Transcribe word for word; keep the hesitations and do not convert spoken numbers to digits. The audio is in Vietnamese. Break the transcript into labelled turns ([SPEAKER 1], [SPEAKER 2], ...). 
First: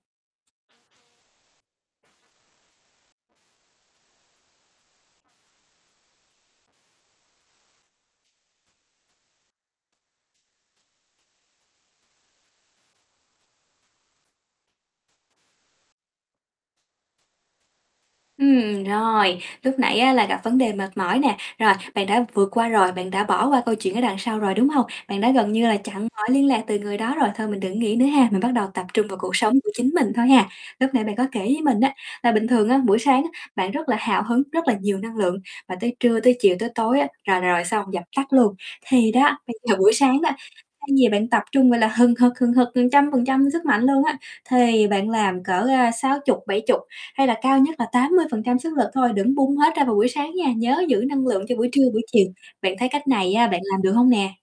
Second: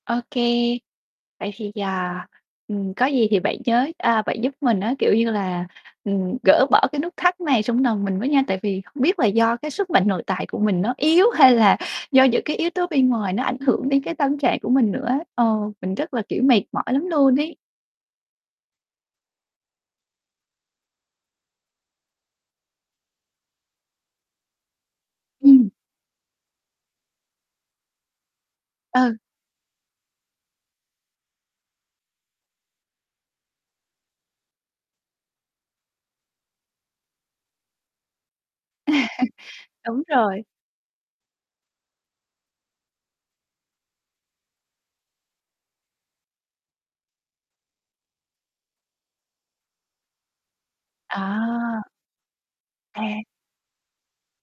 [SPEAKER 1] OK, vậy thì, à, ừm, có gì thì bạn nhớ, à, bạn giúp mình á, kiểu như là, ừm, gỡ bỏ cái nút thắt này trong nòng mình với nha. Tại vì không biết là do cái sức mạnh nội tại của mình nó yếu hay là do những cái yếu tố bên ngoài nó ảnh hưởng đến cái tâm trạng của mình nữa á, ờ, mình rất là, kiểu, mệt mỏi lắm luôn ấy.
[SPEAKER 2] Ừm, rồi, lúc nãy á là gặp vấn đề mệt mỏi nè, rồi, bạn đã vượt qua rồi, bạn đã bỏ qua câu chuyện ở đằng sau rồi, đúng hông? Bạn đã gần như
[SPEAKER 1] Ừm.
[SPEAKER 2] là chặn mọi liên lạc từ người đó rồi, thôi mình đừng nghĩ nữa ha, mình bắt đầu tập trung
[SPEAKER 1] Ừ.
[SPEAKER 2] vào cuộc sống của chính mình thôi ha. Lúc nãy bạn có kể với mình á, là bình thường á, buổi sáng á bạn rất là hào hứng, rất là nhiều năng lượng, và tới trưa, tới chiều, tới tối á là rồi xong, dập tắt luôn. Thì đó, bây giờ buổi
[SPEAKER 1] Đúng
[SPEAKER 2] sáng đó,
[SPEAKER 1] rồi.
[SPEAKER 2] thay vì bạn tập trung, gọi là, hừng hực hừng hực một trăm phần trăm sức mạnh luôn á, thì bạn làm cỡ, a, sáu chục bảy chục, hay là cao nhất là tám mươi phần trăm sức lực thôi, đừng bung hết ra vào buổi sáng nha, nhớ giữ năng lượng cho buổi
[SPEAKER 1] À!
[SPEAKER 2] trưa, buổi chiều. Bạn thấy cách
[SPEAKER 1] À.
[SPEAKER 2] này á bạn làm được hông nè?